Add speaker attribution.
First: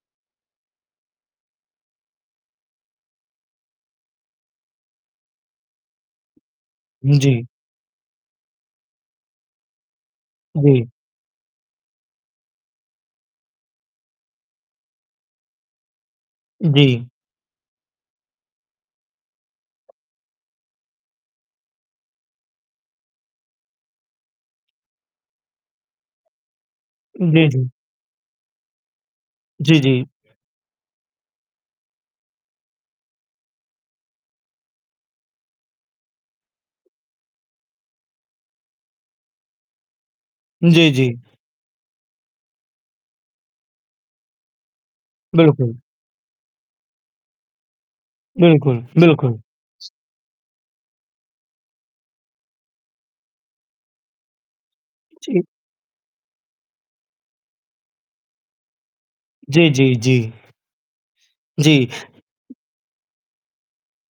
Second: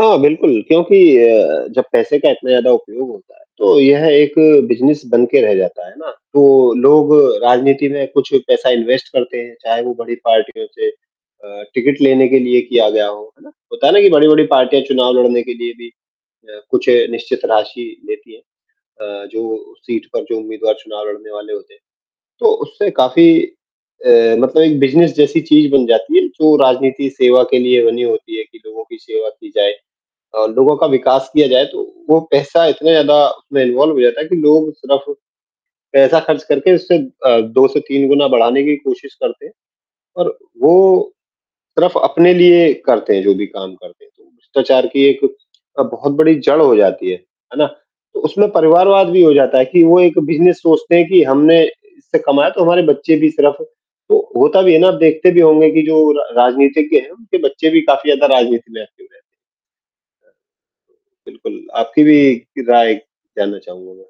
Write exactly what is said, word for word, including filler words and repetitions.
Speaker 1: हाँ, बिल्कुल क्योंकि अ, जब पैसे का इतना ज़्यादा उपयोग होता है तो यह एक बिजनेस बन के रह जाता है ना, तो लोग
Speaker 2: जी।
Speaker 1: राजनीति में कुछ पैसा इन्वेस्ट करते हैं, चाहे वो बड़ी पार्टियों
Speaker 2: जी।
Speaker 1: से अ, टिकट लेने के लिए किया गया हो, है ना? होता है ना कि बड़ी-बड़ी पार्टियाँ चुनाव लड़ने के लिए भी अ, कुछ
Speaker 2: जी।
Speaker 1: निश्चित राशि लेती है। अ, जो सीट पर जो उम्मीदवार चुनाव लड़ने वाले होते हैं, तो उससे काफ़ी अ, मतलब एक बिजनेस जैसी चीज़ बन जाती है, जो राजनीति सेवा
Speaker 2: जी,
Speaker 1: के
Speaker 2: जी।
Speaker 1: लिए बनी होती है कि लोगों की सेवा की जाए।
Speaker 2: जी, जी।
Speaker 1: अ, लोगों का विकास किया जाए, तो वो पैसा इतना ज़्यादा उसमें इन्वॉल्व हो जाता है कि लोग सिर्फ पैसा खर्च करके उससे अ, दो से तीन गुना बढ़ाने की कोशिश करते हैं, और
Speaker 2: जी,
Speaker 1: वो
Speaker 2: जी।
Speaker 1: सिर्फ अपने लिए करते हैं जो भी काम करते हैं, तो भ्रष्टाचार की एक
Speaker 2: बिल्कुल।
Speaker 1: अ, बहुत बड़ी जड़ हो जाती है, है ना? तो उसमें
Speaker 2: बिल्कुल,
Speaker 1: परिवारवाद भी हो
Speaker 2: बिल्कुल।
Speaker 1: जाता है कि वो एक बिजनेस सोचते हैं कि हमने इससे कमाया तो हमारे बच्चे भी सिर्फ तो होता भी है ना अब देखते भी
Speaker 2: जी।
Speaker 1: होंगे कि जो र राजनीतिज्ञ हैं, उनके बच्चे भी काफ़ी ज़्यादा राजनीति में एक्टिव रहते हैं।
Speaker 2: जी, जी, जी।
Speaker 1: बिल्कुल,
Speaker 2: जी।
Speaker 1: आपकी भी राय जानना चाहूँगा मैं।